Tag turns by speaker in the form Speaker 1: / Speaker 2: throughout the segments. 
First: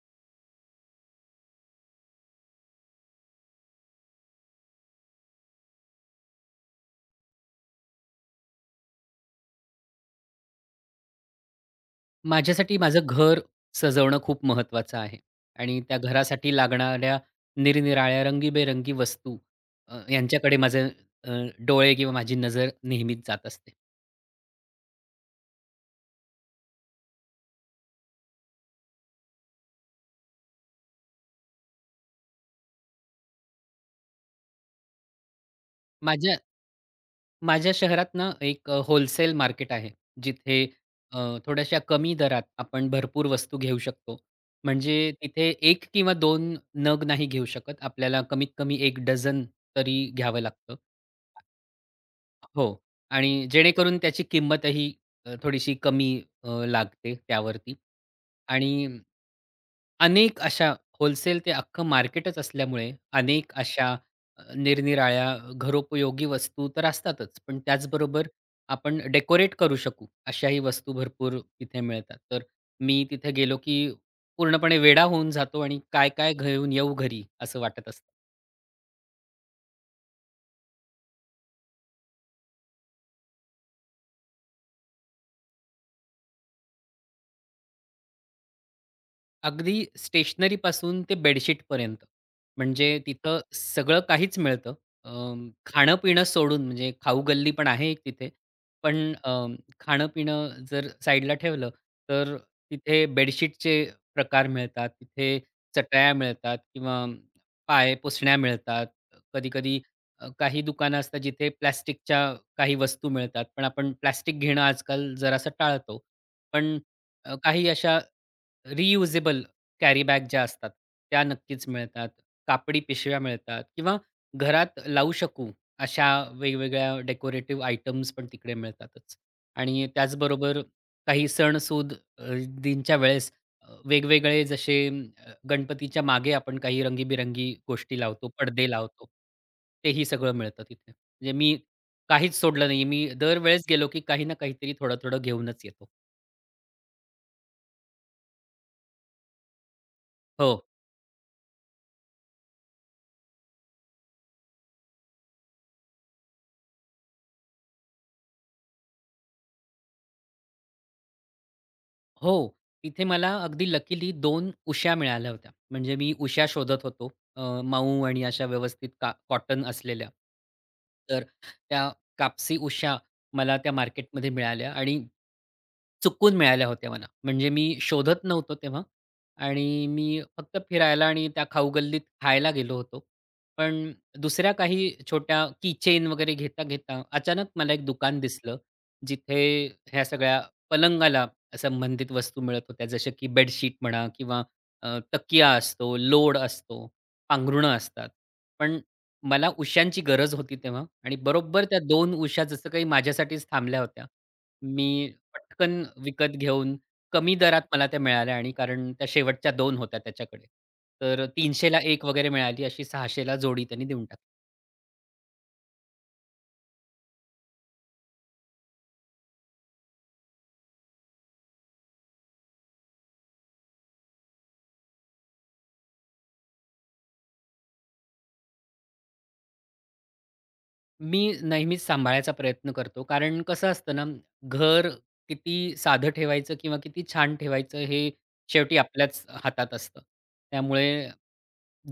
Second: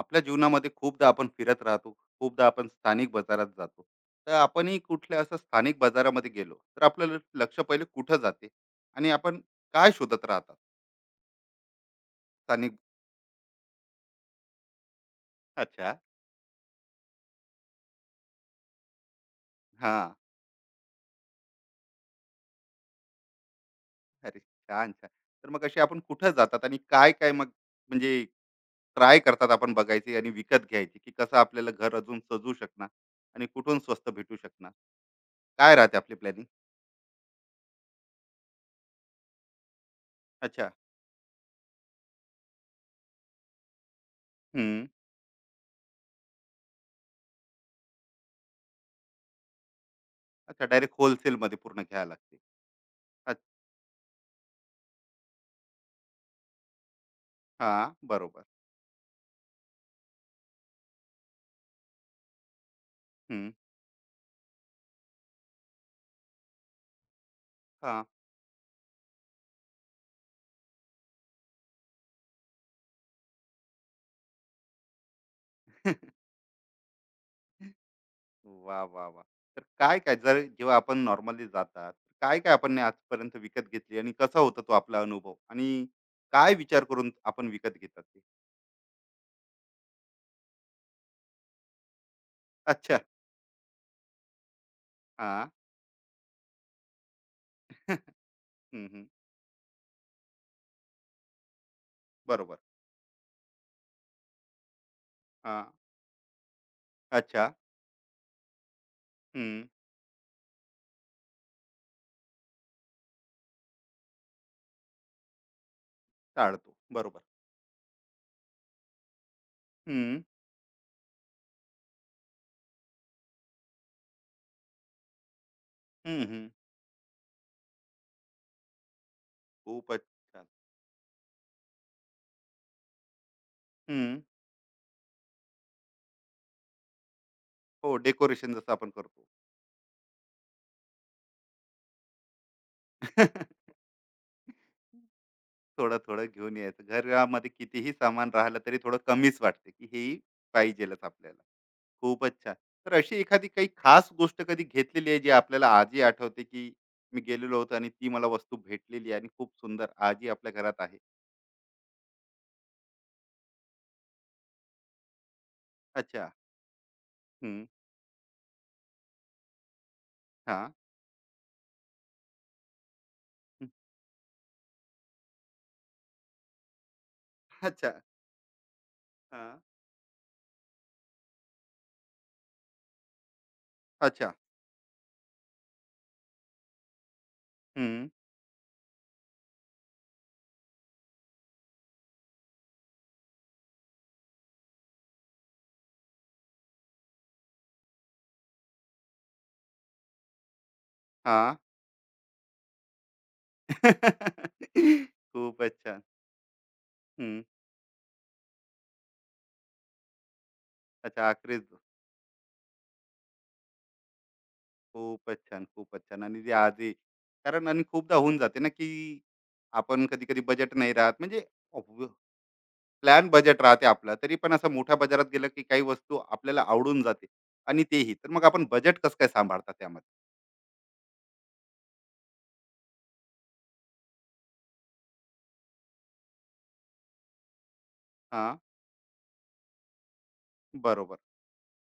Speaker 1: आपल्या जीवनामध्ये खूपदा आपण फिरत राहतो. खूपदा आपण स्थानिक बाजारात जातो. तर आपणही कुठल्या असं स्थानिक बाजारामध्ये गेलो तर आपलं लक्ष पहिले कुठं जाते आणि आपण काय शोधत राहतात.
Speaker 2: माझ्यासाठी
Speaker 1: स्थानिक.
Speaker 2: माझं घर सजवणं खूप महत्त्वाचं आहे. आणि
Speaker 1: अच्छा.
Speaker 2: त्या घरासाठी लागणाऱ्या निरनिराळ्या रंगीबेरंगी वस्तू,
Speaker 1: हा.
Speaker 2: यांच्याकडे माझे अ, डोळे किंवा माझी नजर नेहमीच जात असते.
Speaker 1: अरे, छान छान तर मग असे आपण कुठं जातात आणि काय काय मग, म्हणजे ट्राय करतात आपण बघायची आणि विकत घ्यायची, की कसं आपल्याला घर अजून सजू शकणार आणि कुठून स्वस्त भेटू शकणार? काय राहते आपली
Speaker 2: माझ्या
Speaker 1: प्लॅनिंग?
Speaker 2: माझ्या शहरात ना एक होलसेल मार्केट आहे. जिथे
Speaker 1: अच्छा.
Speaker 2: अ, थोड्याशा कमी दरात आपण भरपूर वस्तू घेऊ शकतो.
Speaker 1: हम्म.
Speaker 2: म्हणजे तिथे 1 किंवा 2 नग नाही घेऊ शकत. आपल्याला कमीत कमी 1 डझन तरी घ्यावं
Speaker 1: अच्छा,
Speaker 2: लागतं.
Speaker 1: डायरेक्ट होलसेलमध्ये पूर्ण घ्यायला लागते.
Speaker 2: हो.
Speaker 1: अच्छा.
Speaker 2: आणि जेणेकरून त्याची किंमतही थोडीशी कमी लागते
Speaker 1: हा,
Speaker 2: त्यावरती.
Speaker 1: बरोबर.
Speaker 2: आणि अनेक अशा होलसेल ते अख्खं मार्केटच असल्यामुळे
Speaker 1: हं.
Speaker 2: अनेक अशा निरनिराळ्या घरोपयोगी वस्तू तर असतातच. पण
Speaker 1: हां.
Speaker 2: त्याचबरोबर आपण डेकोरेट करू शकू अशाही वस्तू भरपूर तिथे मिळतात. तर मी तिथे गेलो की पूर्णपणे वेडा होऊन जातो आणि काय-काय घेऊन येऊ घरी असं वाटत असतं.
Speaker 1: वाह, वाह, वाह! तर काय-काय, जर जेव्हा आपण नॉर्मली जातात, काय-काय आपण ने आजपर्यंत विकत घेतली आणि कसा होता तो आपला अनुभव? आणि काय विचार करून आपण विकत घेतात ते?
Speaker 2: अगदी स्टेशनरीपासून ते बेडशीटपर्यंत. म्हणजे
Speaker 1: अच्छा.
Speaker 2: तिथं सगळं काहीच मिळतं.
Speaker 1: हां.
Speaker 2: खाणं-पिणं सोडून म्हणजे खाऊ-गल्ली पण आहे एक तिथे.
Speaker 1: हं,
Speaker 2: पण
Speaker 1: हं.
Speaker 2: अ, खाणं-पिणं जर साईडला ठेवलं, तर
Speaker 1: बरोबर.
Speaker 2: तिथे बेडशीटचे प्रकार मिळतात. तिथे
Speaker 1: हां.
Speaker 2: चटया मिळतात किंवा
Speaker 1: अच्छा.
Speaker 2: पाय पुसण्या मिळतात.
Speaker 1: हं.
Speaker 2: कधी-कधी काही दुकानं असतात जिथे प्लास्टिकच्या काही वस्तू मिळतात. पण आपण प्लास्टिक घेणं आजकाल जरासं टाळतो.
Speaker 1: टाळतो,
Speaker 2: पण
Speaker 1: बरोबर.
Speaker 2: काही अशा रियुजेबल कॅरी
Speaker 1: हं.
Speaker 2: बॅग ज्या असतात, त्या नक्कीच मिळतात. कापडी पिशव्या मिळतात किंवा घरात लावू शकू अशा
Speaker 1: हं, हं.
Speaker 2: वेगवेगळ्या डेकोरेटिव्ह आयटम्स पण तिकडे मिळतातच. आणि
Speaker 1: खूपच छान.
Speaker 2: त्याचबरोबर काही सण-सूद अ, दींच्या वेळेस
Speaker 1: हं.
Speaker 2: वेगवेगळे जसे गणपतीच्या मागे आपण काही रंगीबिरंगी
Speaker 1: हो,
Speaker 2: गोष्टी लावतो,
Speaker 1: डेकोरेशन
Speaker 2: पडदे
Speaker 1: जसं आपण
Speaker 2: लावतो.
Speaker 1: करतो.
Speaker 2: तेही सगळं मिळतं तिथे. म्हणजे मी काहीच सोडलं नाही. मी दरवेळेस गेलो की काही ना काहीतरी थोडं-थोडं घेऊनच येतो.
Speaker 1: थोडं-थोडं घेऊन यायचं. घरामध्ये कितीही सामान राहिलं तरी थोडं कमीच वाटते, की हेही
Speaker 2: हो.
Speaker 1: पाहिजेलच आपल्याला. खूपच छान. तर अशी एखादी काही खास गोष्ट कधी घेतलेली आहे, जी आपल्याला आजही आठवते, की मी गेलेलो होतो आणि ती मला वस्तू भेटलेली आहे आणि खूप सुंदर आजही आपल्या घरात आहे?
Speaker 2: हो, तिथे मला अगदी लकीली दोन उश्या मिळाल्या होत्या. म्हणजे मी
Speaker 1: अच्छा.
Speaker 2: उश्या शोधत होतो.
Speaker 1: हं.
Speaker 2: मऊ आणि अशा व्यवस्थित का कॉटन असलेल्या.
Speaker 1: हां.
Speaker 2: तर त्या कापसी उश्या मला
Speaker 1: हं.
Speaker 2: त्या मार्केटमध्ये मिळाल्या आणि चुकून मिळाल्या होत्या मला. म्हणजे मी
Speaker 1: अच्छा.
Speaker 2: शोधत नव्हतो तेव्हा.
Speaker 1: हां.
Speaker 2: आणि मी फक्त फिरायला आणि त्या खाऊगल्लीत खायला गेलो होतो. पण
Speaker 1: अच्छा.
Speaker 2: दुसऱ्या काही छोट्या कीचेन वगैरे घेता-घेता अचानक मला एक
Speaker 1: हं.
Speaker 2: दुकान दिसलं, जिथे ह्या सगळ्या पलंगाला संबंधित वस्तू मिळत होत्या. जसे की बेडशीट म्हणा किंवा अ, तकिया असतो, लोड असतो, पांघरुणं असतात. पण मला उश्यांची गरज होती तेव्हा, आणि
Speaker 1: हां.
Speaker 2: बरोबर त्या 2 उशा जसं काही माझ्यासाठीच थांबल्या होत्या. मी
Speaker 1: खूपच
Speaker 2: पटकन
Speaker 1: छान.
Speaker 2: विकत घेऊन कमी
Speaker 1: हं.
Speaker 2: दरात मला त्या मिळाल्या. आणि कारण त्या शेवटच्या 2 होत्या त्याच्याकडे. तर
Speaker 1: अच्छा, आखरीच.
Speaker 2: 300ला एक वगैरे मिळाली, अशी 600ला जोडी त्यांनी देऊन टाकली.
Speaker 1: खूपच छान, खूपच छान. आणि ते आजही, कारण आणि खूपदा होऊन जाते ना, की आपण कधी-कधी बजेट नाही राहत, म्हणजे प्लॅन बजेट राहते आपलं, तरी पण असं मोठ्या बाजारात गेलं की काही वस्तू आपल्याला आवडून जाते आणि तेही. तर मग आपण बजेट कसं काय सांभाळता त्यामध्ये?
Speaker 2: मी नेहमीच सांभाळायचा प्रयत्न करतो. कारण कसं असतं ना, घर किती साधं ठेवायचं किंवा किती छान ठेवायचं हे
Speaker 1: हा,
Speaker 2: शेवटी आपल्याच हातात असतं. त्यामुळे
Speaker 1: बरोबर.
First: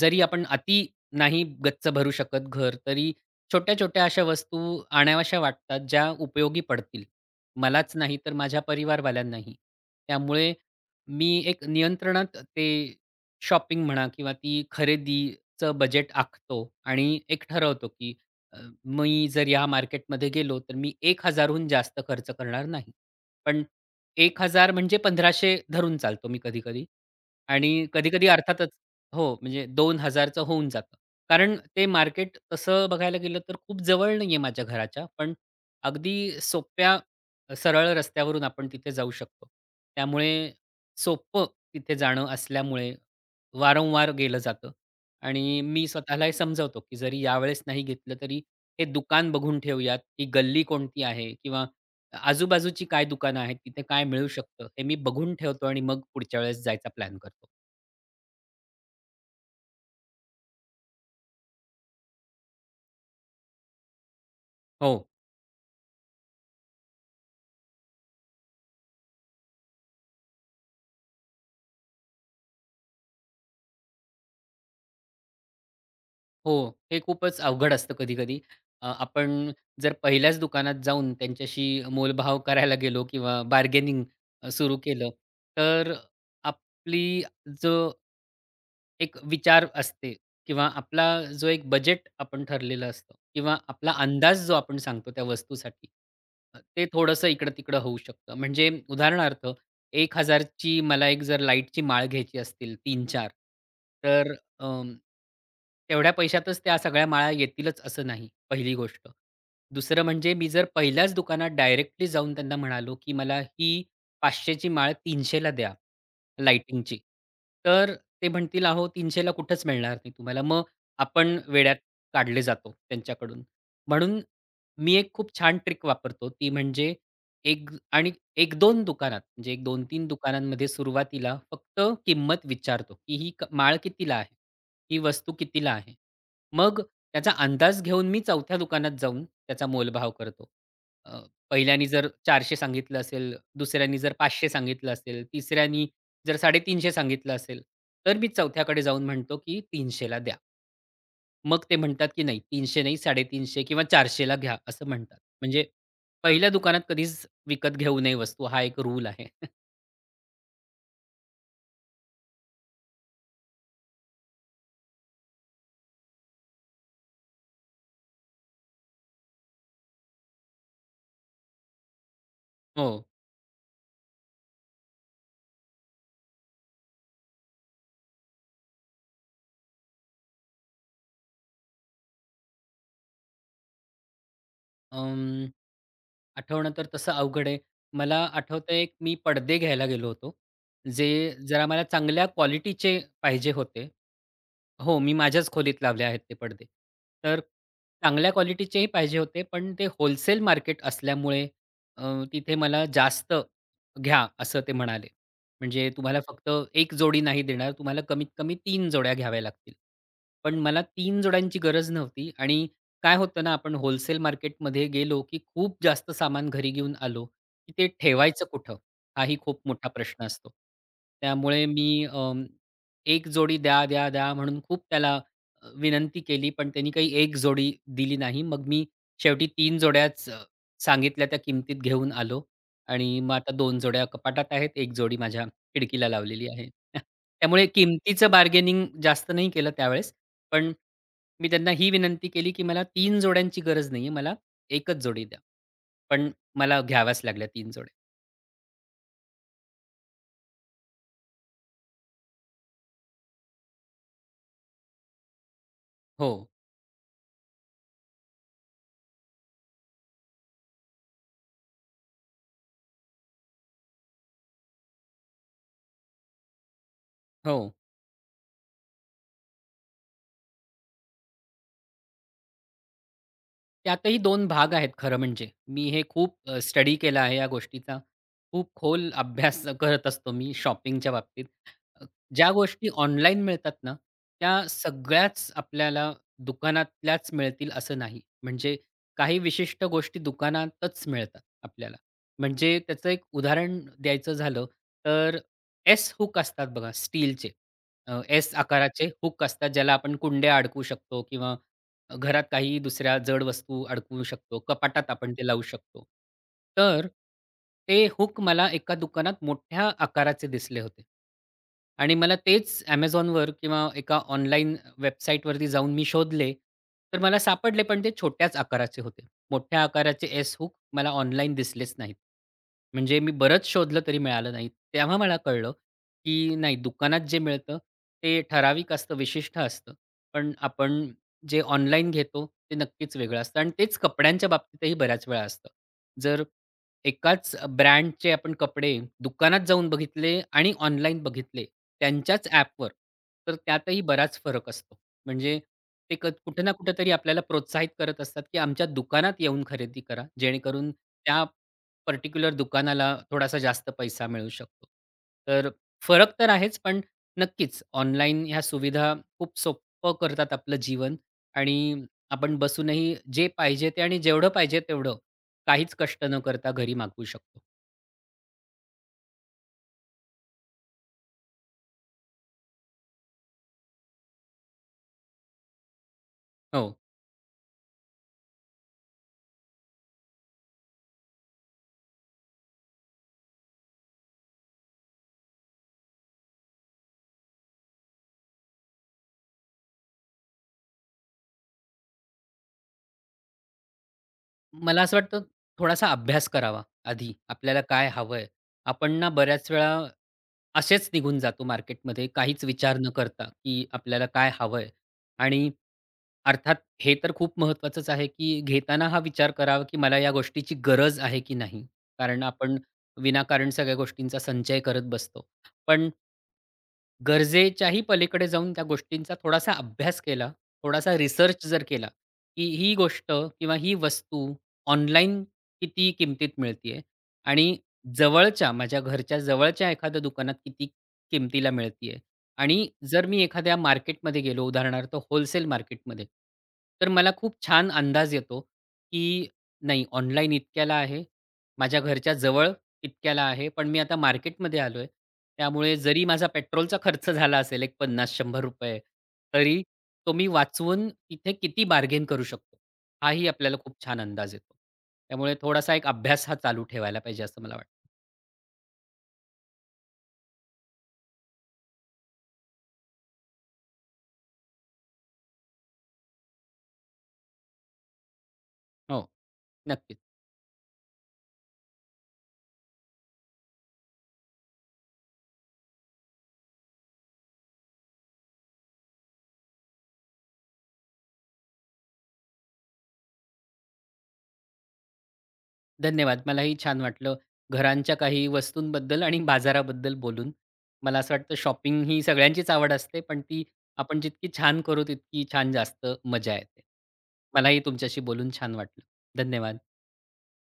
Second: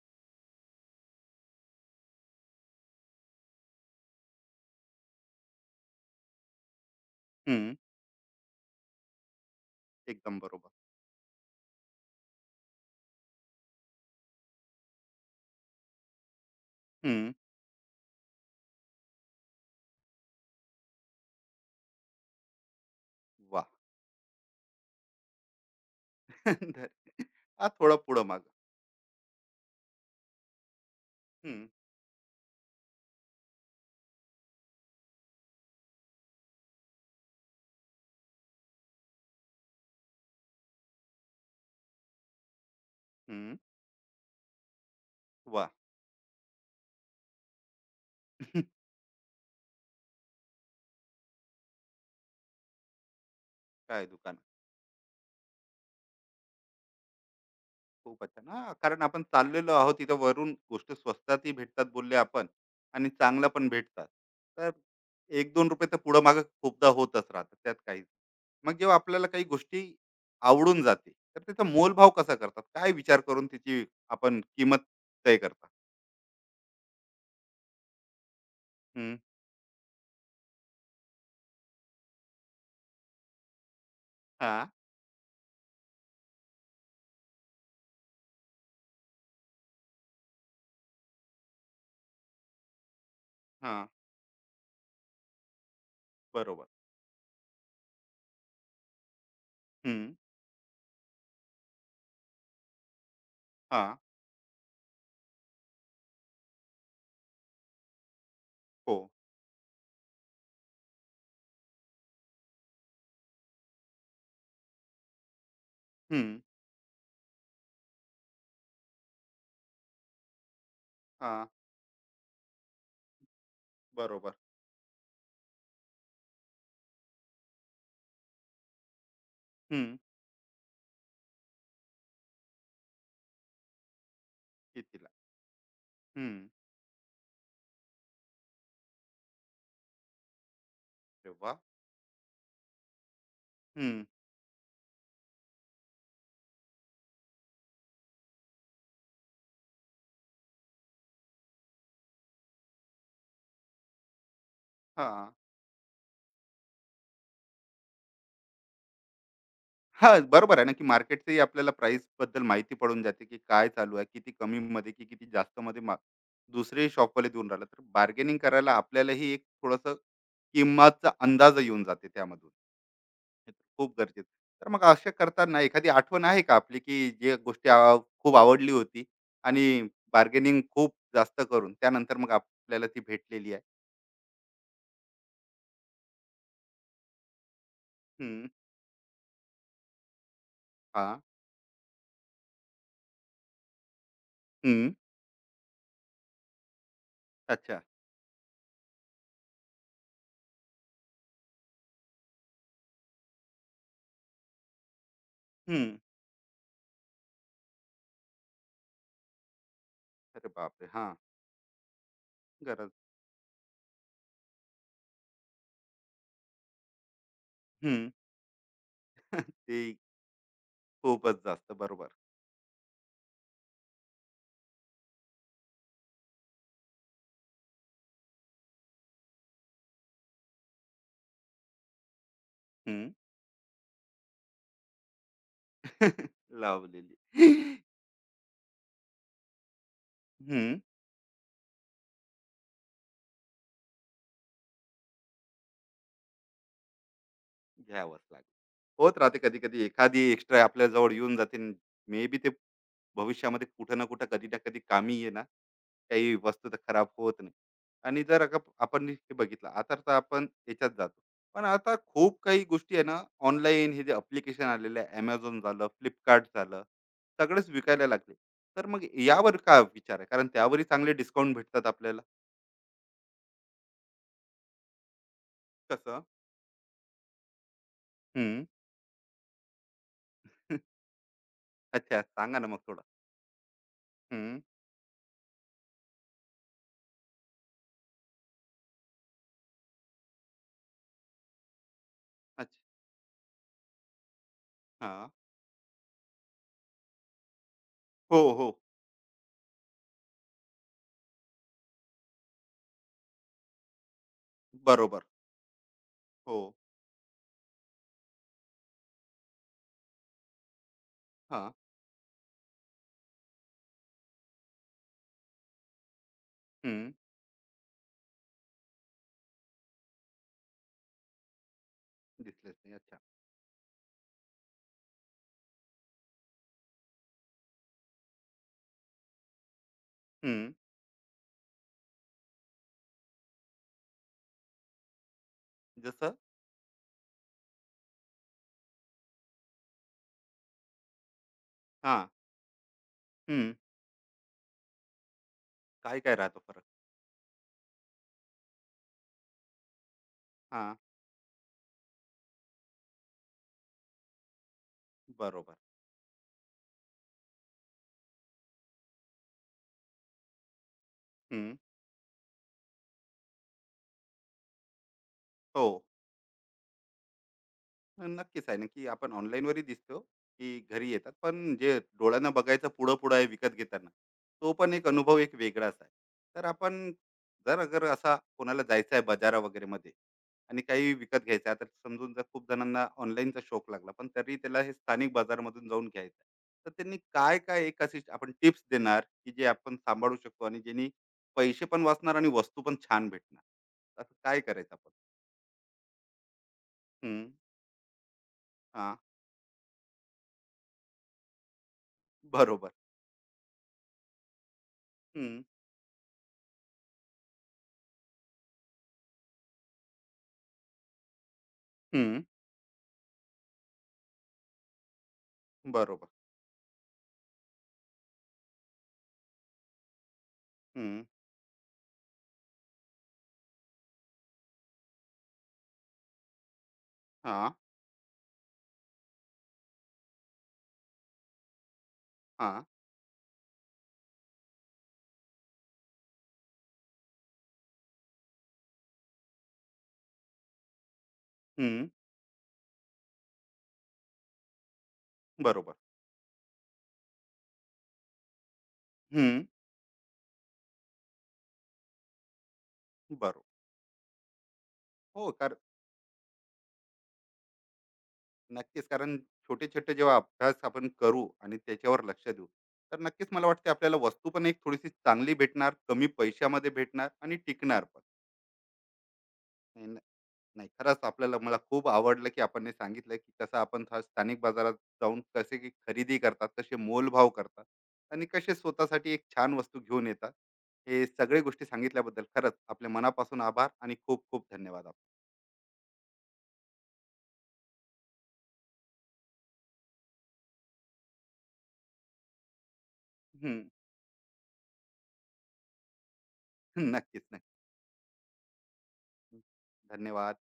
Speaker 2: जरी आपण अति नाही गच्च भरू शकत घर, तरी छोट्या-छोट्या अशा वस्तू आणाव्याशा वाटतात, ज्या उपयोगी पडतील.
Speaker 1: हम्म.
Speaker 2: मलाच नाही तर माझ्या परिवारवाल्यांनाही.
Speaker 1: एकदम
Speaker 2: त्यामुळे
Speaker 1: बरोबर.
Speaker 2: मी एक नियंत्रणात ते शॉपिंग म्हणा किंवा ती खरेदीचं बजेट आखतो आणि
Speaker 1: हम्म.
Speaker 2: एक ठरवतो, की अ, मी जर या मार्केटमध्ये गेलो, तर मी 1,000हून जास्त खर्च करणार नाही.
Speaker 1: वा.
Speaker 2: पण 1,000 म्हणजे 1,500 धरून चालतो मी कधी-कधी.
Speaker 1: धर-. हा,
Speaker 2: आणि
Speaker 1: थोडं पुढं
Speaker 2: कधी-कधी
Speaker 1: माग.
Speaker 2: अर्थातच, हो, म्हणजे 2,000 चं होऊन जातं. कारण
Speaker 1: हम्म.
Speaker 2: ते मार्केट तसं बघायला गेलं तर खूप जवळ नाही आहे माझ्या घराच्या, पण अगदी सोप्या सरळ रस्त्यावरून आपण तिथे जाऊ शकतो. त्यामुळे सोपं तिथे जाणं असल्यामुळे
Speaker 1: हम्म.
Speaker 2: वारंवार गेलं जातं. आणि
Speaker 1: वा.
Speaker 2: मी स्वतःला हे की जरी यावेळेस नाही घेतलं तरी हे दुकान बघून ठेवूयात, ही गल्ली कोणती आहे किंवा आजूबाजूची काय दुकानं आहेत, तिथे काय
Speaker 1: काय
Speaker 2: मिळू
Speaker 1: दुकान.
Speaker 2: शकतं, हे मी बघून ठेवतो आणि मग पुढच्या वेळेस जायचा प्लॅन करतो.
Speaker 1: खूपच छान. हां, कारण आपण चाललेलो आहोत तिथं वरून गोष्टी स्वस्तातही भेटतात, बोलले आपण, आणि चांगल्या पण भेटतात. तर
Speaker 2: हो,
Speaker 1: 1-2 रुपये तर पुढं मागं खूपदा होतच राहतात, त्यात काही. मग जेव्हा आपल्याला काही गोष्टी आवडून जाते, तर त्याचा मोलभाव कसा करतात? काय विचार करून त्याची आपण किंमत तय करता?
Speaker 2: हो. हे खूपच अवघड असतं कधी-कधी.
Speaker 1: हं.
Speaker 2: आपण जर पहिल्याच दुकानात जाऊन त्यांच्याशी मोलभाव करायला गेलो किंवा बार्गेनिंग
Speaker 1: हां.
Speaker 2: सुरू केलं, तर आपली जो एक विचार असते किंवा आपला जो एक बजेट आपण ठरलेलं असतं किंवा
Speaker 1: हां,
Speaker 2: आपला अंदाज जो आपण सांगतो त्या वस्तूसाठी,
Speaker 1: बरोबर.
Speaker 2: ते थोडंसं इकडं-तिकडं होऊ शकतं. म्हणजे उदाहरणार्थ
Speaker 1: हं.
Speaker 2: 1,000 ची मला एक जर लाईटची माळ घ्यायची असतील 3-4.
Speaker 1: हां.
Speaker 2: तर अं, तेवढ्या पैशातच त्या सगळ्या माळा येतीलच असं नाही, पहिली
Speaker 1: हो.
Speaker 2: गोष्ट. दुसरं म्हणजे मी जर पहिल्याच दुकानात डायरेक्टली जाऊन त्यांना म्हणालो, की मला ही 500 माळ 300 द्या.
Speaker 1: हं.
Speaker 2: लाइटिंगची. तर ते म्हणतील, "अहो 300ला कुठेच मिळणार नाही तुम्हाला." मग आपण
Speaker 1: हां,
Speaker 2: वेड्यात काढले जातो त्यांच्याकडून. म्हणून
Speaker 1: बरोबर.
Speaker 2: मी एक खूप छान ट्रिक वापरतो. ती म्हणजे एक आणि 1-2 दुकानात म्हणजे
Speaker 1: हं.
Speaker 2: 1-2-3 दुकानांमध्ये सुरुवातीला फक्त किंमत विचारतो, की ही क माळ कितीला आहे? ही
Speaker 1: कितीला?
Speaker 2: वस्तू कितीला आहे?
Speaker 1: हं.
Speaker 2: मग त्याचा अंदाज घेऊन मी 4थ्या दुकानात जाऊन त्याचा मोलभाव करतो. अ,
Speaker 1: अरे वाह!
Speaker 2: पहिल्यानी जर 400 सांगितलं असेल,
Speaker 1: हं.
Speaker 2: दुसऱ्यानी जर 500 सांगितलं असेल, तिसऱ्यानी जर 350 सांगितलं असेल, तर मी 4थ्याकडे जाऊन म्हणतो, की 300 ला द्या. मग ते म्हणतात, की "नाही 300 नाही 350 किंवा 400 घ्या," असं म्हणतात. म्हणजे पहिल्या दुकानात कधीच विकत घेऊ नये वस्तू हा एक रूल आहे.
Speaker 1: हां, बरोबर आहे ना, की मार्केटचंही आपल्याला प्राईसबद्दल माहिती पडून जाते, की काय चालू आहे, किती कमीमध्ये की किती जास्तमध्ये मा, दुसरे शॉपवाले देऊन राहिला. तर बार्गेनिंग करायला आपल्यालाही एक थोडंसं किंमतचा अंदाज येऊन जाते त्यामधून.
Speaker 2: हो.
Speaker 1: हे तर खूप गरजेचं. तर मग अशा करताना एखादी आठवण आहे का आपली, की जे गोष्टी आ, खूप आवडली होती आणि बार्गेनिंग खूप जास्त करून त्यानंतर मग आपल्याला ती भेटलेली आहे?
Speaker 2: अं, आठवणं तर तसं अवघड आहे. मला
Speaker 1: हं.
Speaker 2: आठवतंय एक मी पडदे घ्यायला गेलो होतो, जे
Speaker 1: हां.
Speaker 2: जरा मला चांगल्या क्वालिटीचे पाहिजे होते.
Speaker 1: हं.
Speaker 2: हो, मी माझ्याच खोलीत लावले आहेत ते पडदे. तर
Speaker 1: अच्छा.
Speaker 2: चांगल्या क्वालिटीचेही पाहिजे होते, पण ते होलसेल मार्केट असल्यामुळे अ, तिथे मला जास्त घ्या असं ते म्हणाले.
Speaker 1: हं.
Speaker 2: म्हणजे तुम्हाला फक्त 1 जोडी नाही देणार, तुम्हाला कमीत कमी तीन जोड्या घ्याव्या लागतील.
Speaker 1: अरे
Speaker 2: पण मला
Speaker 1: बापरे! हां,
Speaker 2: 3 जोड्यांची गरज नव्हती. आणि
Speaker 1: गरज.
Speaker 2: काय होतं ना, आपण होलसेल मार्केटमध्ये गेलो, की खूप जास्त सामान घरी घेऊन आलो, की ते
Speaker 1: हं.
Speaker 2: ठेवायचं कुठं? हाही खूप मोठा
Speaker 1: ते
Speaker 2: प्रश्न असतो.
Speaker 1: खूपच
Speaker 2: त्यामुळे
Speaker 1: जास्त,
Speaker 2: मी
Speaker 1: बरोबर.
Speaker 2: "एक जोडी द्या, द्या, द्या" म्हणून खूप त्याला विनंती केली, पण त्यांनी काही एक जोडी दिली नाही. मग मी शेवटी 3 जोड्याच सांगितल्या त्या किमतीत घेऊन आलो.
Speaker 1: हं.
Speaker 2: आणि मग आता 2 जोड्या कपाटात आहेत, 1 जोडी माझ्या खिडकीला लावलेली आहे.
Speaker 1: लावलेली.
Speaker 2: त्यामुळे किमतीचं बार्गेनिंग जास्त नाही केलं त्यावेळेस, पण
Speaker 1: हं.
Speaker 2: मी त्यांना ही विनंती केली, की मला तीन जोड्यांची गरज नाहीये. मला 1च जोडी द्या. पण मला घ्याव्याच लागल्या तीन जोड्या.
Speaker 1: घ्यावंच लागेल. होत राहते कधी-कधी, एखादी एक्स्ट्रा आपल्याजवळ येऊन जाते. मे बी ते भविष्यामध्ये कुठं ना कुठं, कधी ना कधी कामी येणार.
Speaker 2: हो,
Speaker 1: काही वस्तू तर खराब होत नाही. आणि जर आपण हे बघितलं आता तर आपण याच्यात जातो. पण आता खूप काही गोष्टी आहे ना, ऑनलाईन हे जे ॲप्लिकेशन आलेले आहे, Amazon झालं, Flipkart झालं,
Speaker 2: हो.
Speaker 1: सगळेच विकायला लागले. तर मग यावर काय विचार आहे? कारण त्यावरही चांगले डिस्काउंट भेटतात आपल्याला.
Speaker 2: त्यातही दोन भाग आहेत खरं म्हणजे. मी हे
Speaker 1: कसं?
Speaker 2: खूप स्टडी केला आहे या गोष्टीचा.
Speaker 1: हं.
Speaker 2: खूप खोल अभ्यास करत असतो मी शॉपिंगच्या बाबतीत. अ,
Speaker 1: अच्छा,
Speaker 2: ज्या
Speaker 1: सांगा ना मग.
Speaker 2: गोष्टी ऑनलाईन मिळतात ना,
Speaker 1: हं.
Speaker 2: त्या सगळ्याच आपल्याला दुकानातल्याच मिळतील असं नाही. म्हणजे काही विशिष्ट गोष्टी दुकानातच मिळतात आपल्याला.
Speaker 1: अच्छा.
Speaker 2: म्हणजे त्याचं एक उदाहरण द्यायचं झालं,
Speaker 1: हां.
Speaker 2: तर एस हूक असतात बघा स्टीलचे.
Speaker 1: हो,
Speaker 2: एस
Speaker 1: हो.
Speaker 2: आकाराचे हूक असतात ज्याला आपण कुंड्या अडकवू शकतो किंवा घरात काही दुसऱ्या जड वस्तू अडकवू शकतो. कपाटात
Speaker 1: बरोबर.
Speaker 2: आपण ते लावू शकतो.
Speaker 1: हो.
Speaker 2: तर ते हुक मला एका दुकानात मोठ्या आकाराचे दिसले होते.
Speaker 1: हां.
Speaker 2: आणि मला तेच Amazonवर किंवा एका ऑनलाईन वेबसाईटवरती जाऊन मी शोधले,
Speaker 1: हं.
Speaker 2: तर मला सापडले पण ते छोट्याच आकाराचे होते. मोठ्या आकाराचे एस हूक मला ऑनलाईन दिसलेच नाहीत.
Speaker 1: दिसलेच नाही, अच्छा.
Speaker 2: म्हणजे मी बरंच शोधलं तरी मिळालं नाही. तेव्हा मला कळलं, की नाही दुकानात जे मिळतं ते ठराविक असतं, विशिष्ट असतं. पण
Speaker 1: हं.
Speaker 2: आपण जे ऑनलाईन घेतो ते नक्कीच वेगळं असतं. आणि तेच कपड्यांच्या बाबतीतही बऱ्याच वेळा असतं.
Speaker 1: जसं?
Speaker 2: जर एकाच ब्रँडचे आपण कपडे दुकानात जाऊन बघितले आणि ऑनलाईन बघितले
Speaker 1: हां.
Speaker 2: त्यांच्याच ॲपवर, तर
Speaker 1: हं.
Speaker 2: त्यातही बराच फरक असतो. म्हणजे ते क
Speaker 1: काय-काय राहतो
Speaker 2: कुठं ना
Speaker 1: फरक?
Speaker 2: कुठेतरी आपल्याला प्रोत्साहित करत असतात, की आमच्या दुकानात येऊन खरेदी करा, जेणेकरून
Speaker 1: हां.
Speaker 2: त्या पर्टिक्युलर दुकानाला थोडासा जास्त पैसा मिळू शकतो. तर
Speaker 1: बरोबर.
Speaker 2: फरक तर आहेच, पण नक्कीच ऑनलाईन ह्या सुविधा खूप सोपं करतात आपलं जीवन.
Speaker 1: हं.
Speaker 2: आणि आपण बसूनही जे पाहिजे ते आणि जेवढं पाहिजे तेवढं,
Speaker 1: हो.
Speaker 2: काहीच कष्ट न करता घरी मागवू शकतो.
Speaker 1: नक्कीच आहे ना, की आपण ऑनलाईनवरही दिसतो, की घरी येतात. पण जे डोळ्यांना बघायचं पुढं-पुढं आहे विकत घेताना, तो पण एक अनुभव एक वेगळाच आहे. तर
Speaker 2: हो.
Speaker 1: आपण जर अगर असा कोणाला जायचं आहे बाजारा वगैरेमध्ये आणि काही विकत घ्यायचं आहे, तर समजून जर खूप जणांना ऑनलाईनचा शौक लागला, पण तरी त्याला हे स्थानिक बाजारमधून जाऊन घ्यायचं आहे, तर त्यांनी काय-काय, एक अशी आपण टिप्स देणार, की जे आपण सांभाळू शकतो आणि ज्यांनी पैसे पण वाचणार आणि वस्तू पण छान भेटणार? असं काय करायचं
Speaker 2: मला
Speaker 1: आपण?
Speaker 2: असं वाटतं थोडासा अभ्यास करावा आधी,
Speaker 1: हं.
Speaker 2: आपल्याला काय हवंय. आपण
Speaker 1: हां,
Speaker 2: ना बऱ्याच वेळा असेच निघून जातो मार्केटमध्ये काहीच
Speaker 1: बरोबर.
Speaker 2: विचार न करता, की आपल्याला काय हवंय?
Speaker 1: हं.
Speaker 2: आणि अर्थात हे तर खूप महत्त्वाचंच आहे, की घेताना हा विचार करावा, की मला या गोष्टीची गरज आहे की नाही?
Speaker 1: हं,
Speaker 2: कारण आपण विनाकारण सगळ्या गोष्टींचा संचय करत बसतो. पण
Speaker 1: बरोबर.
Speaker 2: गरजेच्याही पलीकडे जाऊन त्या गोष्टींचा थोडासा अभ्यास केला, थोडासा
Speaker 1: हं.
Speaker 2: रिसर्च जर केला, की ही गोष्ट किंवा ही वस्तू ऑनलाईन किती किमतीत मिळतीये
Speaker 1: हां,
Speaker 2: आणि जवळच्या माझ्या घरच्या जवळच्या एखाद्या दुकानात किती किमतीला मिळतीये
Speaker 1: हां.
Speaker 2: आणि जर मी एखाद्या मार्केटमध्ये गेलो, उदाहरणार्थ होलसेल मार्केटमध्ये, तर मला खूप छान अंदाज येतो, की नाही ऑनलाईन इतक्याला आहे, माझ्या
Speaker 1: हं.
Speaker 2: घरच्या जवळ इतक्याला आहे. पण मी आता मार्केटमध्ये आलोय.
Speaker 1: बरोबर.
Speaker 2: त्यामुळे जरी माझा पेट्रोलचा खर्च झाला असेल एक ₹50-100
Speaker 1: हं.
Speaker 2: तरी तो मी वाचवून तिथे किती बार्गेन करू शकतो, हाही
Speaker 1: बरोबर.
Speaker 2: आपल्याला खूप छान अंदाज येतो.
Speaker 1: हो,
Speaker 2: त्यामुळे
Speaker 1: कारण,
Speaker 2: थोडासा एक अभ्यास हा चालू ठेवायला पाहिजे असं मला वाटतं.
Speaker 1: नक्कीच कारण छोटे-छोटे जेव्हा अभ्यास आपण करू आणि त्याच्यावर लक्ष देऊ, तर नक्कीच मला वाटते आपल्याला वस्तू पण एक थोडीशी चांगली भेटणार, कमी पैशामध्ये भेटणार आणि टिकणार
Speaker 2: हो,
Speaker 1: पण.
Speaker 2: नक्कीच.
Speaker 1: नाही, खरंच आपल्याला, मला खूप आवडलं की आपण हे सांगितलं की कसं आपण हा स्थानिक बाजारात जाऊन कसे की खरेदी करतात, कसे मोलभाव करतात आणि कसे स्वतःसाठी एक छान वस्तू घेऊन येतात. हे सगळे गोष्टी सांगितल्याबद्दल खरंच आपल्या मनापासून आभार आणि खूप खूप धन्यवाद आपण.
Speaker 2: धन्यवाद. मलाही छान वाटलं. घरांच्या काही वस्तूंबद्दल आणि बाजाराबद्दल बोलून. मला असं वाटतं शॉपिंग ही सगळ्यांचीच आवड असते, पण ती
Speaker 1: हम्म.
Speaker 2: आपण जितकी छान करू, तितकी छान जास्त मजा येते.
Speaker 1: नक्कीच.
Speaker 2: मलाही तुमच्याशी बोलून छान वाटलं.
Speaker 1: नक्की.
Speaker 2: धन्यवाद.
Speaker 1: धन्यवाद.